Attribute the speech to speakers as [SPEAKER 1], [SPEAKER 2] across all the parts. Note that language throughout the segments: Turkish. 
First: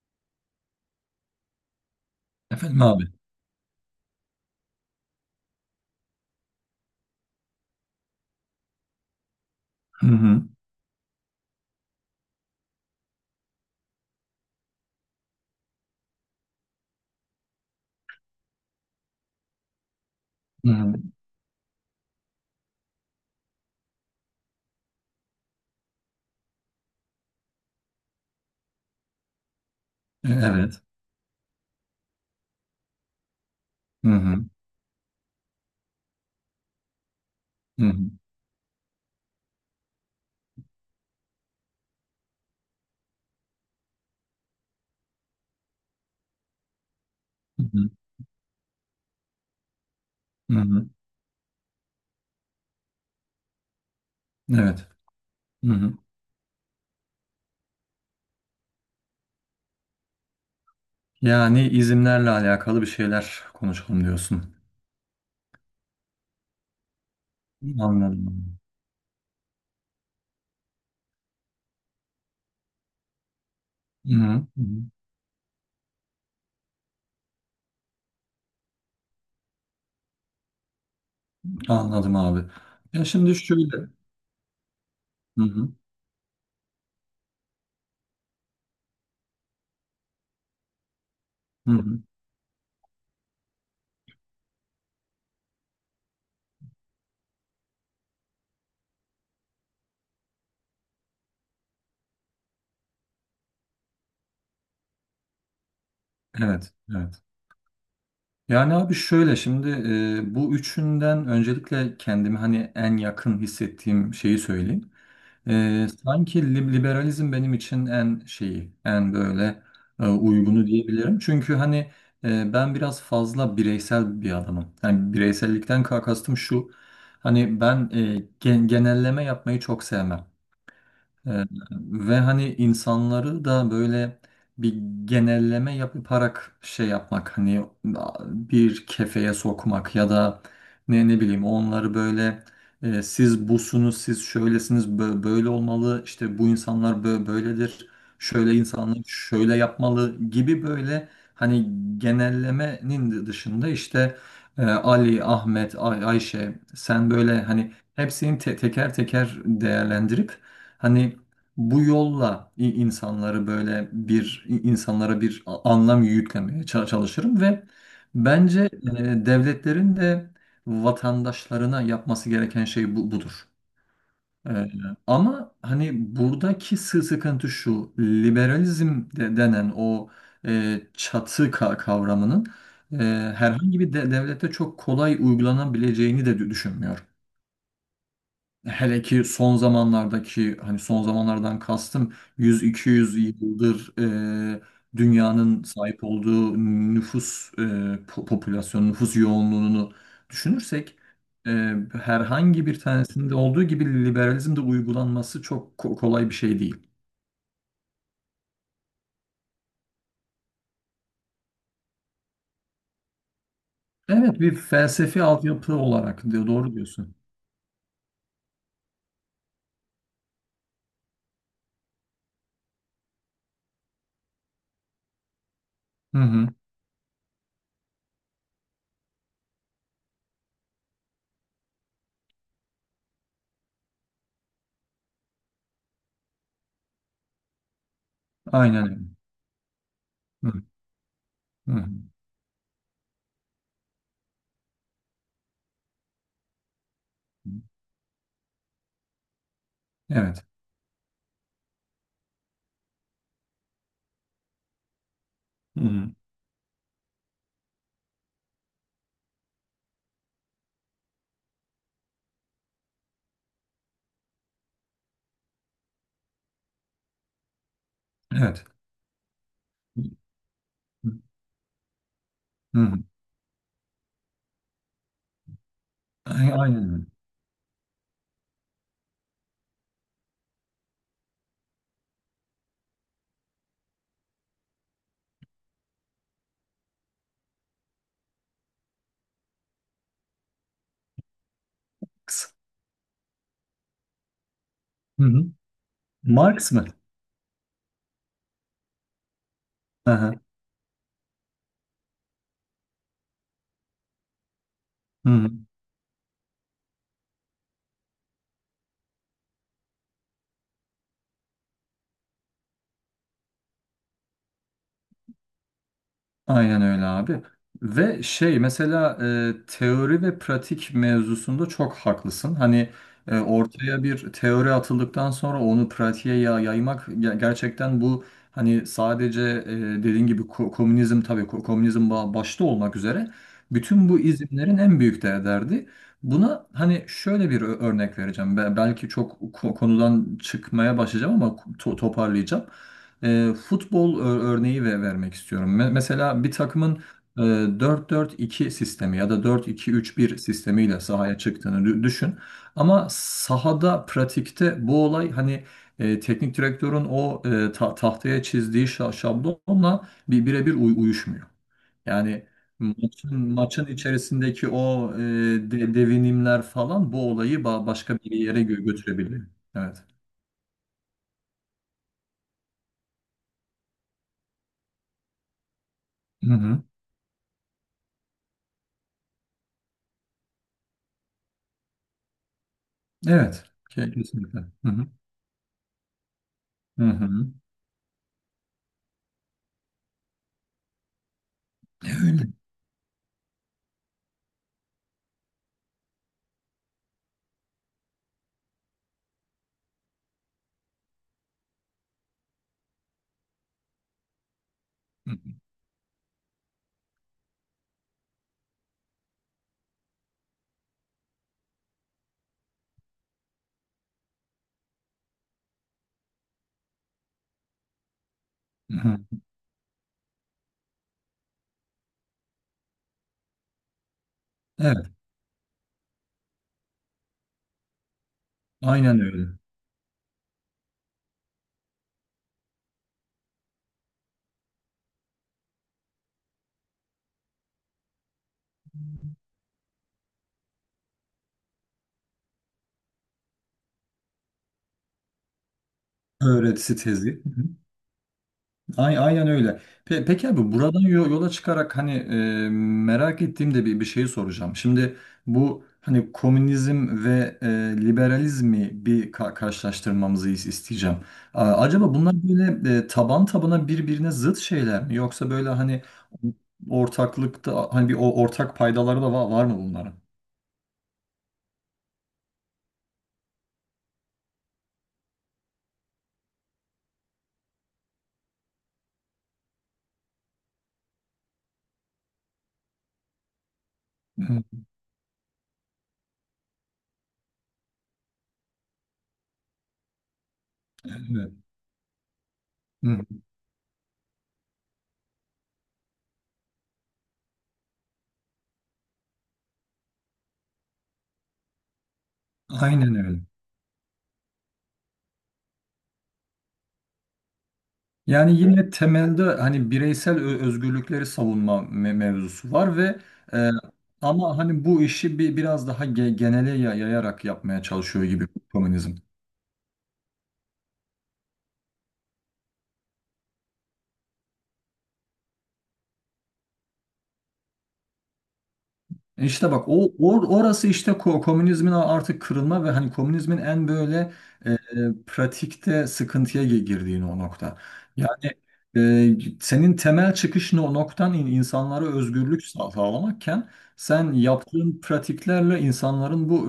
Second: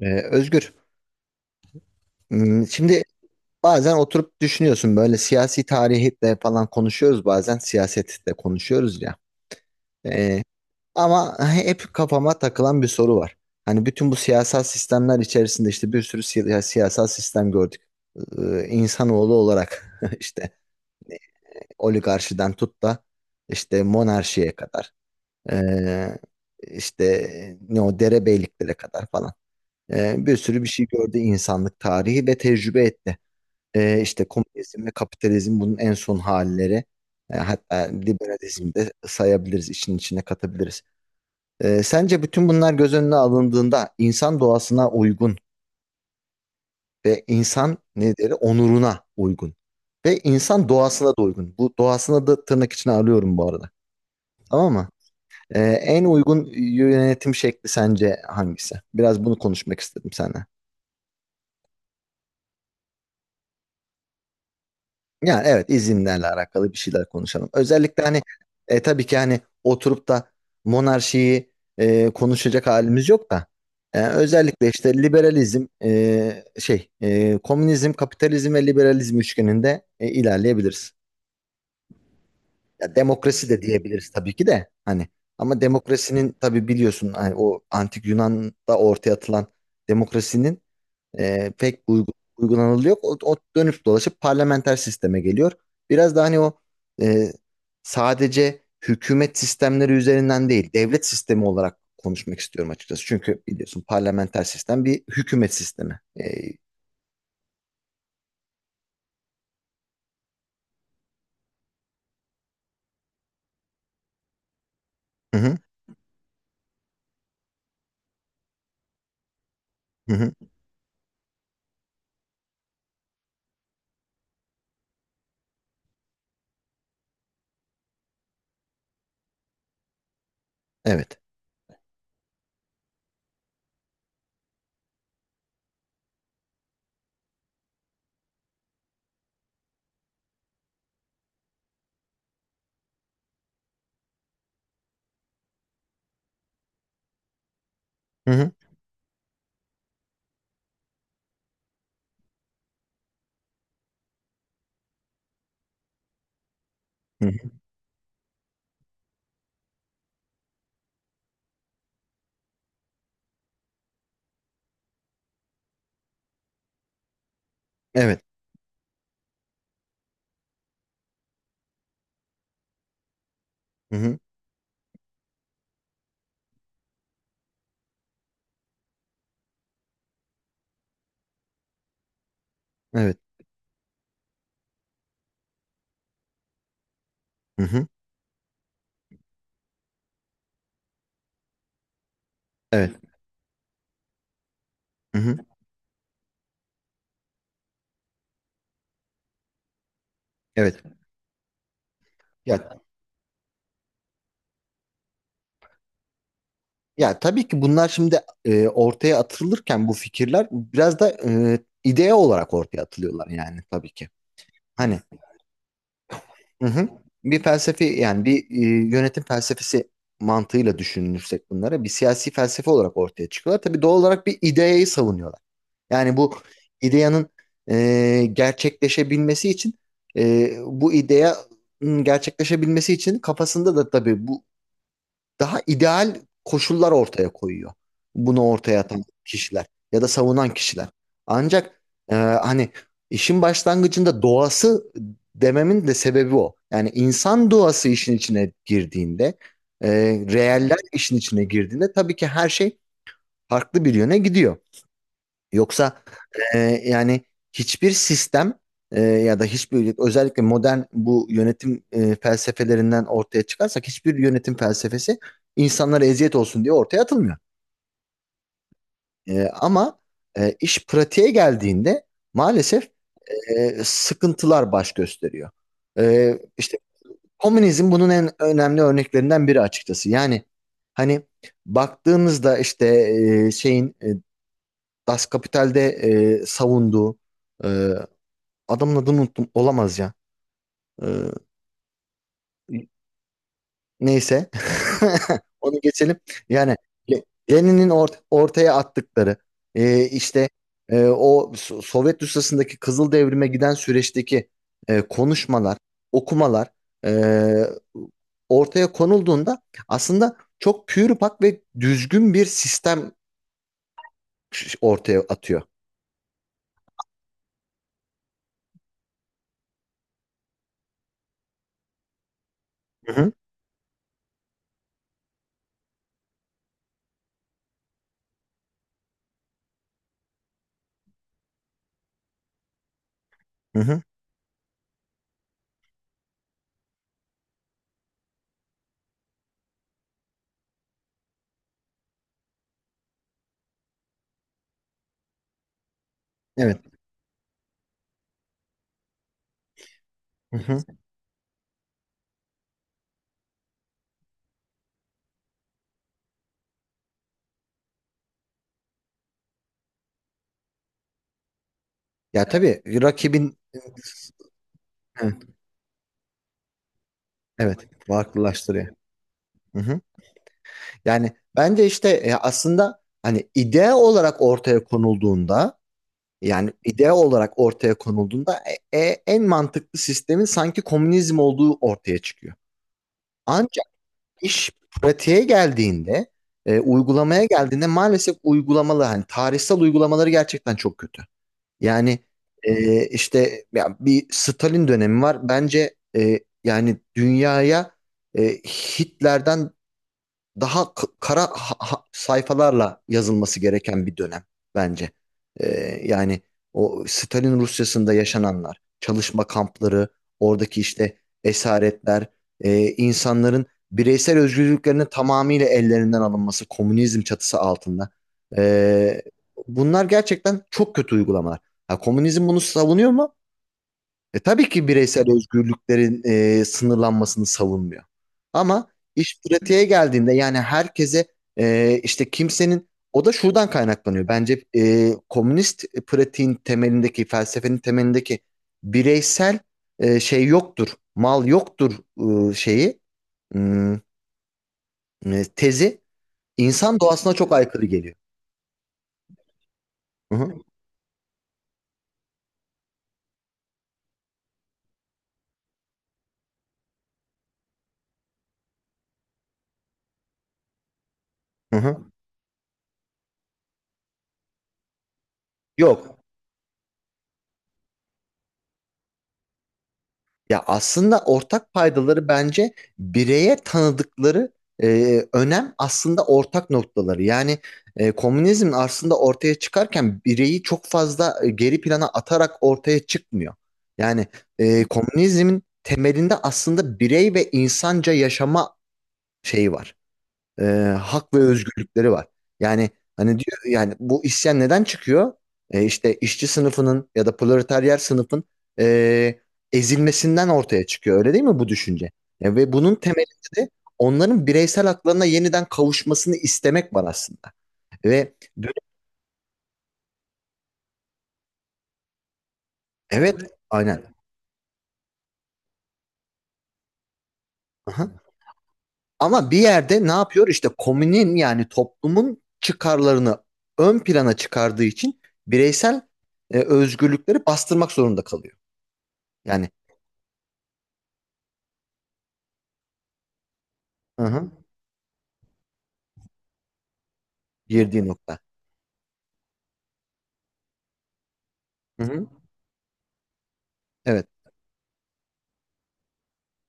[SPEAKER 1] Özgür,
[SPEAKER 2] Efendim
[SPEAKER 1] şimdi
[SPEAKER 2] abi.
[SPEAKER 1] bazen oturup düşünüyorsun böyle siyasi tarihle falan konuşuyoruz bazen siyasetle konuşuyoruz ya.
[SPEAKER 2] Hı hı.
[SPEAKER 1] Ee, ama hep kafama takılan bir soru var. Hani bütün bu siyasal sistemler içerisinde işte bir sürü siyasal sistem gördük. İnsanoğlu olarak işte
[SPEAKER 2] Hı hı.
[SPEAKER 1] oligarşiden tut da işte monarşiye kadar ee, işte ne o derebeyliklere kadar falan. Bir sürü bir
[SPEAKER 2] Evet.
[SPEAKER 1] şey gördü insanlık tarihi ve tecrübe etti.
[SPEAKER 2] Hı
[SPEAKER 1] İşte
[SPEAKER 2] hı.
[SPEAKER 1] komünizm ve kapitalizm bunun en son halleri. Hatta
[SPEAKER 2] Hı hı.
[SPEAKER 1] liberalizm de sayabiliriz, işin içine katabiliriz. Sence bütün bunlar göz önüne alındığında insan doğasına uygun ve
[SPEAKER 2] Hı
[SPEAKER 1] insan
[SPEAKER 2] hı.
[SPEAKER 1] ne deri onuruna uygun ve
[SPEAKER 2] Hı
[SPEAKER 1] insan
[SPEAKER 2] hı.
[SPEAKER 1] doğasına da uygun. Bu doğasına da tırnak içine alıyorum bu arada. Tamam mı?
[SPEAKER 2] Evet. Hı hı.
[SPEAKER 1] En uygun yönetim şekli sence hangisi? Biraz bunu konuşmak istedim seninle.
[SPEAKER 2] Yani izimlerle alakalı bir şeyler konuşalım diyorsun.
[SPEAKER 1] Yani evet izinlerle alakalı bir şeyler konuşalım. Özellikle hani
[SPEAKER 2] Anladım.
[SPEAKER 1] tabii ki hani oturup da monarşiyi konuşacak halimiz yok da
[SPEAKER 2] Hı hı. Hı
[SPEAKER 1] özellikle
[SPEAKER 2] hı.
[SPEAKER 1] işte liberalizm komünizm, kapitalizm ve liberalizm üçgeninde ilerleyebiliriz.
[SPEAKER 2] Anladım abi.
[SPEAKER 1] Ya
[SPEAKER 2] Ya şimdi
[SPEAKER 1] demokrasi de
[SPEAKER 2] şöyle.
[SPEAKER 1] diyebiliriz tabii ki de hani
[SPEAKER 2] Hı
[SPEAKER 1] ama
[SPEAKER 2] hı.
[SPEAKER 1] demokrasinin tabii biliyorsun hani o antik Yunan'da ortaya atılan demokrasinin
[SPEAKER 2] Hı hı.
[SPEAKER 1] uygulanılıyor. Yok. O dönüp dolaşıp parlamenter sisteme geliyor. Biraz daha hani o e, sadece hükümet sistemleri üzerinden değil, devlet sistemi olarak konuşmak istiyorum açıkçası. Çünkü biliyorsun parlamenter sistem bir hükümet sistemi. E,
[SPEAKER 2] Evet. Evet. Yani abi şöyle şimdi bu üçünden öncelikle kendimi hani en yakın hissettiğim şeyi söyleyeyim.
[SPEAKER 1] hı hı,
[SPEAKER 2] Sanki liberalizm benim için en şeyi, en böyle
[SPEAKER 1] hı hı,
[SPEAKER 2] uygunu diyebilirim. Çünkü hani ben biraz fazla bireysel bir adamım. Yani bireysellikten kastım şu, hani ben genelleme yapmayı çok sevmem.
[SPEAKER 1] evet.
[SPEAKER 2] Ee, ve hani insanları da böyle bir genelleme yaparak şey yapmak hani bir kefeye sokmak ya da ne bileyim onları böyle siz busunuz siz şöylesiniz böyle olmalı işte bu insanlar böyledir
[SPEAKER 1] Hı hı,
[SPEAKER 2] şöyle insanlar şöyle yapmalı gibi böyle hani genellemenin dışında işte Ali, Ahmet, Ayşe sen
[SPEAKER 1] hı
[SPEAKER 2] böyle
[SPEAKER 1] hı,
[SPEAKER 2] hani hepsini teker teker değerlendirip hani bu yolla insanları böyle bir insanlara bir anlam yüklemeye çalışırım ve
[SPEAKER 1] evet.
[SPEAKER 2] bence devletlerin de vatandaşlarına yapması gereken şey bu, budur.
[SPEAKER 1] Hı hı,
[SPEAKER 2] E, ama hani buradaki sıkıntı şu, liberalizm de, denen o çatı kavramının e,
[SPEAKER 1] evet.
[SPEAKER 2] herhangi bir devlette çok kolay uygulanabileceğini de düşünmüyorum.
[SPEAKER 1] Hı hı,
[SPEAKER 2] Hele ki son zamanlardaki hani son zamanlardan kastım yüz iki
[SPEAKER 1] evet.
[SPEAKER 2] yüz yıldır e,
[SPEAKER 1] Hı hı,
[SPEAKER 2] dünyanın sahip olduğu nüfus popülasyon, nüfus yoğunluğunu
[SPEAKER 1] evet.
[SPEAKER 2] düşünürsek e, herhangi
[SPEAKER 1] Ya
[SPEAKER 2] bir tanesinde olduğu gibi liberalizmde uygulanması çok kolay bir şey değil.
[SPEAKER 1] Ya tabii ki bunlar şimdi ortaya atılırken bu fikirler biraz da idea olarak ortaya atılıyorlar yani tabii ki.
[SPEAKER 2] Evet, bir
[SPEAKER 1] Hani
[SPEAKER 2] felsefi altyapı olarak
[SPEAKER 1] hı
[SPEAKER 2] doğru
[SPEAKER 1] hı.
[SPEAKER 2] diyorsun.
[SPEAKER 1] Bir felsefi yani bir yönetim felsefesi mantığıyla düşünürsek bunlara bir siyasi felsefe olarak ortaya çıkıyorlar. Tabii doğal olarak bir ideayı savunuyorlar. Yani
[SPEAKER 2] Hı
[SPEAKER 1] bu
[SPEAKER 2] hı,
[SPEAKER 1] ideyanın e, gerçekleşebilmesi için bu ideyanın gerçekleşebilmesi için kafasında da tabii bu daha ideal koşullar ortaya koyuyor. Bunu ortaya
[SPEAKER 2] aynen öyle.
[SPEAKER 1] atan kişiler ya da
[SPEAKER 2] Hı,
[SPEAKER 1] savunan kişiler. Ancak
[SPEAKER 2] hı,
[SPEAKER 1] hani işin başlangıcında doğası dememin de sebebi o. Yani insan
[SPEAKER 2] hı.
[SPEAKER 1] doğası işin içine girdiğinde, e,
[SPEAKER 2] Evet.
[SPEAKER 1] reeller işin içine girdiğinde tabii ki her şey farklı bir yöne gidiyor.
[SPEAKER 2] Hı
[SPEAKER 1] Yoksa
[SPEAKER 2] hı,
[SPEAKER 1] ee, yani hiçbir sistem ya da hiçbir özellikle modern bu yönetim felsefelerinden ortaya çıkarsak hiçbir yönetim felsefesi insanlara eziyet olsun diye ortaya atılmıyor.
[SPEAKER 2] evet.
[SPEAKER 1] E, ama iş
[SPEAKER 2] Hı
[SPEAKER 1] pratiğe geldiğinde maalesef
[SPEAKER 2] hı.
[SPEAKER 1] sıkıntılar baş gösteriyor. İşte
[SPEAKER 2] Aynen öyle.
[SPEAKER 1] komünizm bunun en önemli örneklerinden biri açıkçası. Yani hani baktığımızda işte e, şeyin e, Das Kapital'de savunduğu e, adamın adını unuttum. Olamaz ya. Ee,
[SPEAKER 2] Kısa.
[SPEAKER 1] neyse.
[SPEAKER 2] Hı hı.
[SPEAKER 1] Onu geçelim.
[SPEAKER 2] Marx
[SPEAKER 1] Yani
[SPEAKER 2] mı?
[SPEAKER 1] Le- Lenin'in ortaya attıkları e,
[SPEAKER 2] Aha.
[SPEAKER 1] işte o Sovyet Rusyası'ndaki Kızıl Devrim'e giden süreçteki
[SPEAKER 2] Hı hı.
[SPEAKER 1] konuşmalar, okumalar e, ortaya konulduğunda aslında çok pür pak ve düzgün bir sistem ortaya atıyor.
[SPEAKER 2] Aynen öyle abi. Ve şey mesela teori ve pratik mevzusunda çok haklısın. Hani
[SPEAKER 1] Hı hı.
[SPEAKER 2] ortaya bir teori atıldıktan sonra onu pratiğe yaymak gerçekten bu hani sadece dediğin gibi komünizm tabii komünizm başta olmak üzere
[SPEAKER 1] Hı hı.
[SPEAKER 2] bütün bu izimlerin en büyük de derdi. Buna hani şöyle bir örnek vereceğim. Belki çok konudan çıkmaya başlayacağım ama toparlayacağım. Futbol örneği ve vermek istiyorum. Mesela bir
[SPEAKER 1] Evet.
[SPEAKER 2] takımın e, dört 4 2 sistemi ya da 4-2-3-1
[SPEAKER 1] Hı hı.
[SPEAKER 2] sistemiyle sahaya çıktığını düşün. Ama sahada, pratikte bu olay hani teknik direktörün o tahtaya çizdiği şablonla birebir uyuşmuyor.
[SPEAKER 1] Ya
[SPEAKER 2] Yani
[SPEAKER 1] tabii
[SPEAKER 2] maçın,
[SPEAKER 1] rakibin
[SPEAKER 2] maçın içerisindeki o
[SPEAKER 1] evet,
[SPEAKER 2] devinimler falan bu olayı
[SPEAKER 1] evet
[SPEAKER 2] başka bir yere
[SPEAKER 1] farklılaştırıyor.
[SPEAKER 2] götürebiliyor.
[SPEAKER 1] Hı hı.
[SPEAKER 2] Evet.
[SPEAKER 1] Yani bence işte aslında hani idea olarak ortaya konulduğunda
[SPEAKER 2] Hı
[SPEAKER 1] yani
[SPEAKER 2] hı.
[SPEAKER 1] idea olarak ortaya konulduğunda en mantıklı sistemin sanki komünizm olduğu ortaya çıkıyor.
[SPEAKER 2] Evet.
[SPEAKER 1] Ancak
[SPEAKER 2] Kesinlikle.
[SPEAKER 1] iş
[SPEAKER 2] Hı hı.
[SPEAKER 1] pratiğe geldiğinde
[SPEAKER 2] Hı hı.
[SPEAKER 1] uygulamaya geldiğinde maalesef uygulamalı hani tarihsel uygulamaları gerçekten çok kötü. Yani
[SPEAKER 2] Öyle.
[SPEAKER 1] işte ya bir Stalin dönemi var. Bence yani dünyaya Hitler'den daha kara sayfalarla yazılması gereken bir dönem bence.
[SPEAKER 2] Hı hı.
[SPEAKER 1] Ee, yani o Stalin Rusyası'nda yaşananlar, çalışma kampları, oradaki işte esaretler, insanların bireysel özgürlüklerinin tamamıyla ellerinden alınması, komünizm çatısı altında.
[SPEAKER 2] Hı hı.
[SPEAKER 1] Ee, bunlar gerçekten çok kötü uygulamalar. Ha, komünizm bunu savunuyor mu? Tabii ki
[SPEAKER 2] Evet,
[SPEAKER 1] bireysel özgürlüklerin sınırlanmasını savunmuyor. Ama
[SPEAKER 2] aynen
[SPEAKER 1] iş
[SPEAKER 2] öyle.
[SPEAKER 1] pratiğe geldiğinde yani herkese işte kimsenin o da şuradan kaynaklanıyor. Bence komünist pratiğin temelindeki felsefenin temelindeki bireysel şey yoktur, mal yoktur e, şeyi hmm, tezi
[SPEAKER 2] Öğretisi
[SPEAKER 1] insan
[SPEAKER 2] tezi.
[SPEAKER 1] doğasına
[SPEAKER 2] Hı
[SPEAKER 1] çok
[SPEAKER 2] hı.
[SPEAKER 1] aykırı geliyor.
[SPEAKER 2] Aynen öyle. Pe
[SPEAKER 1] Hı
[SPEAKER 2] peki
[SPEAKER 1] hı,
[SPEAKER 2] abi buradan yola çıkarak hani merak ettiğimde bir şeyi soracağım. Şimdi bu hani komünizm ve liberalizmi bir karşılaştırmamızı isteyeceğim. A-
[SPEAKER 1] hı hı.
[SPEAKER 2] acaba bunlar böyle taban tabana birbirine zıt şeyler mi? Yoksa böyle hani
[SPEAKER 1] Yok.
[SPEAKER 2] ortaklıkta hani bir ortak paydaları da var mı bunların?
[SPEAKER 1] Ya aslında ortak paydaları bence bireye tanıdıkları önem aslında ortak noktaları. Yani komünizm aslında ortaya çıkarken bireyi çok fazla geri plana atarak ortaya çıkmıyor. Yani
[SPEAKER 2] Hı,
[SPEAKER 1] komünizmin temelinde aslında birey ve insanca yaşama şeyi var e, hak ve
[SPEAKER 2] evet.
[SPEAKER 1] özgürlükleri var. Yani
[SPEAKER 2] Hı.
[SPEAKER 1] hani diyor yani bu isyan neden çıkıyor? İşte işçi sınıfının ya da proletaryer sınıfın e, ezilmesinden ortaya çıkıyor. Öyle değil mi bu düşünce? Ve bunun
[SPEAKER 2] Aynen
[SPEAKER 1] temelinde
[SPEAKER 2] öyle.
[SPEAKER 1] de onların bireysel haklarına yeniden kavuşmasını istemek var aslında. Ve
[SPEAKER 2] Yani yine temelde hani bireysel özgürlükleri savunma mevzusu var ve
[SPEAKER 1] evet
[SPEAKER 2] e,
[SPEAKER 1] aynen.
[SPEAKER 2] ama hani bu işi biraz daha genele yayarak yapmaya
[SPEAKER 1] Aha.
[SPEAKER 2] çalışıyor gibi komünizm.
[SPEAKER 1] Ama bir yerde ne yapıyor? İşte komünün yani toplumun çıkarlarını ön plana çıkardığı için bireysel özgürlükleri bastırmak zorunda kalıyor. Yani
[SPEAKER 2] İşte bak o orası işte komünizmin artık kırılma ve hani komünizmin en
[SPEAKER 1] hı
[SPEAKER 2] böyle
[SPEAKER 1] hı.
[SPEAKER 2] e, e, pratikte sıkıntıya girdiğini o nokta.
[SPEAKER 1] Girdiği nokta.
[SPEAKER 2] Yani senin temel çıkış noktan
[SPEAKER 1] Hı
[SPEAKER 2] insanlara
[SPEAKER 1] hı.
[SPEAKER 2] özgürlük sağlamakken
[SPEAKER 1] Evet.
[SPEAKER 2] sen yaptığın pratiklerle insanların bu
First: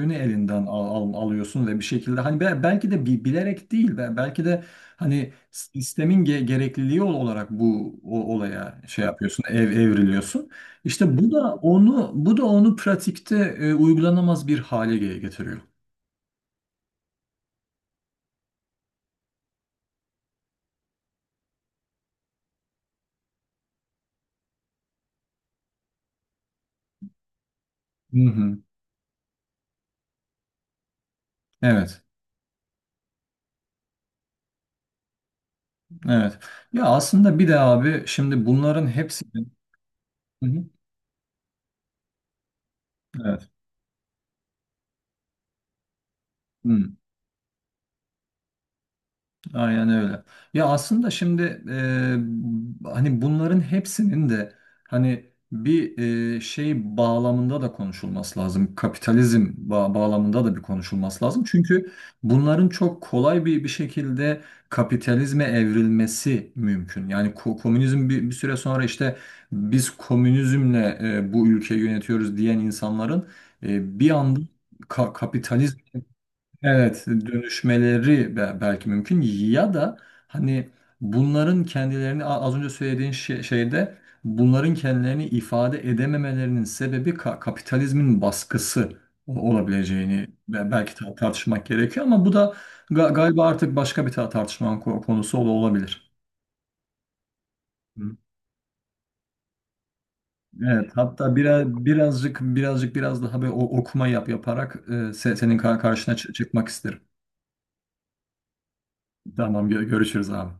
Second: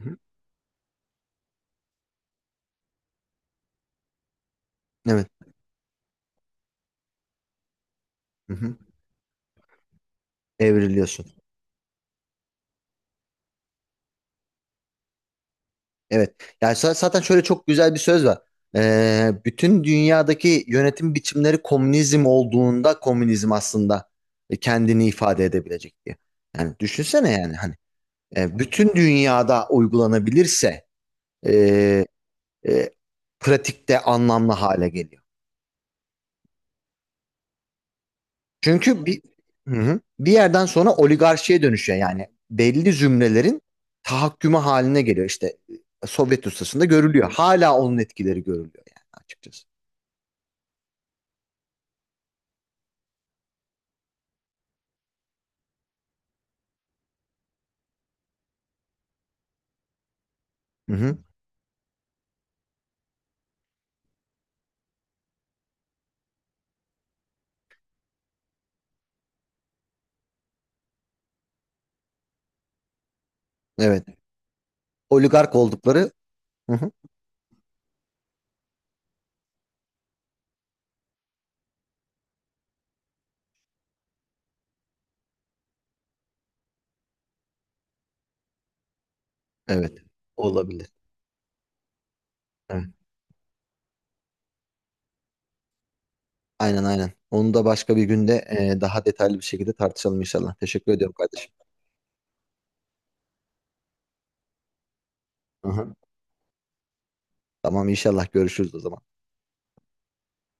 [SPEAKER 1] Hı hı.
[SPEAKER 2] elinden alıyorsun ve bir şekilde hani belki de bilerek değil belki de
[SPEAKER 1] Evet.
[SPEAKER 2] hani sistemin gerekliliği olarak bu
[SPEAKER 1] Hı hı.
[SPEAKER 2] olaya şey yapıyorsun evriliyorsun. İşte
[SPEAKER 1] Evriliyorsun.
[SPEAKER 2] bu da onu pratikte uygulanamaz bir hale getiriyor.
[SPEAKER 1] Evet. Yani zaten şöyle çok güzel bir söz var. Bütün dünyadaki yönetim biçimleri komünizm olduğunda komünizm aslında kendini ifade edebilecek diye. Yani düşünsene yani hani
[SPEAKER 2] Hı hı.
[SPEAKER 1] bütün dünyada uygulanabilirse e,
[SPEAKER 2] Evet.
[SPEAKER 1] e, pratikte anlamlı hale geliyor.
[SPEAKER 2] Evet. Ya aslında bir de abi şimdi bunların
[SPEAKER 1] Çünkü bir
[SPEAKER 2] hepsi.
[SPEAKER 1] hı hı. Bir
[SPEAKER 2] Hı hı,
[SPEAKER 1] yerden sonra oligarşiye dönüşüyor yani belli
[SPEAKER 2] evet.
[SPEAKER 1] zümrelerin tahakkümü haline geliyor işte Sovyet ustasında
[SPEAKER 2] Hı.
[SPEAKER 1] görülüyor. Hala onun etkileri görülüyor yani açıkçası.
[SPEAKER 2] Aynen öyle. Ya aslında şimdi hani bunların hepsinin de hani bir şey bağlamında da konuşulması lazım. Kapitalizm bağlamında da bir
[SPEAKER 1] Hı hı.
[SPEAKER 2] konuşulması lazım. Çünkü bunların çok kolay bir şekilde kapitalizme evrilmesi mümkün. Yani komünizm bir süre sonra işte biz komünizmle bu ülkeyi yönetiyoruz diyen insanların
[SPEAKER 1] Evet.
[SPEAKER 2] bir anda
[SPEAKER 1] Oligark
[SPEAKER 2] kapitalizm,
[SPEAKER 1] oldukları hı hı.
[SPEAKER 2] evet, dönüşmeleri belki mümkün ya da hani bunların kendilerini az önce söylediğin şeyde bunların kendilerini ifade edememelerinin sebebi kapitalizmin baskısı
[SPEAKER 1] Evet.
[SPEAKER 2] olabileceğini
[SPEAKER 1] Olabilir.
[SPEAKER 2] belki tartışmak gerekiyor ama bu da
[SPEAKER 1] Evet.
[SPEAKER 2] galiba artık başka bir tartışmanın konusu olabilir.
[SPEAKER 1] Aynen aynen. Onu da başka bir
[SPEAKER 2] Hı.
[SPEAKER 1] günde daha detaylı bir şekilde tartışalım inşallah.
[SPEAKER 2] Evet,
[SPEAKER 1] Teşekkür ediyorum
[SPEAKER 2] hatta
[SPEAKER 1] kardeşim.
[SPEAKER 2] biraz birazcık birazcık biraz daha bir okuma yaparak senin
[SPEAKER 1] Hı hı.
[SPEAKER 2] karşına çıkmak isterim.
[SPEAKER 1] Tamam inşallah görüşürüz o zaman.
[SPEAKER 2] Tamam, görüşürüz abi.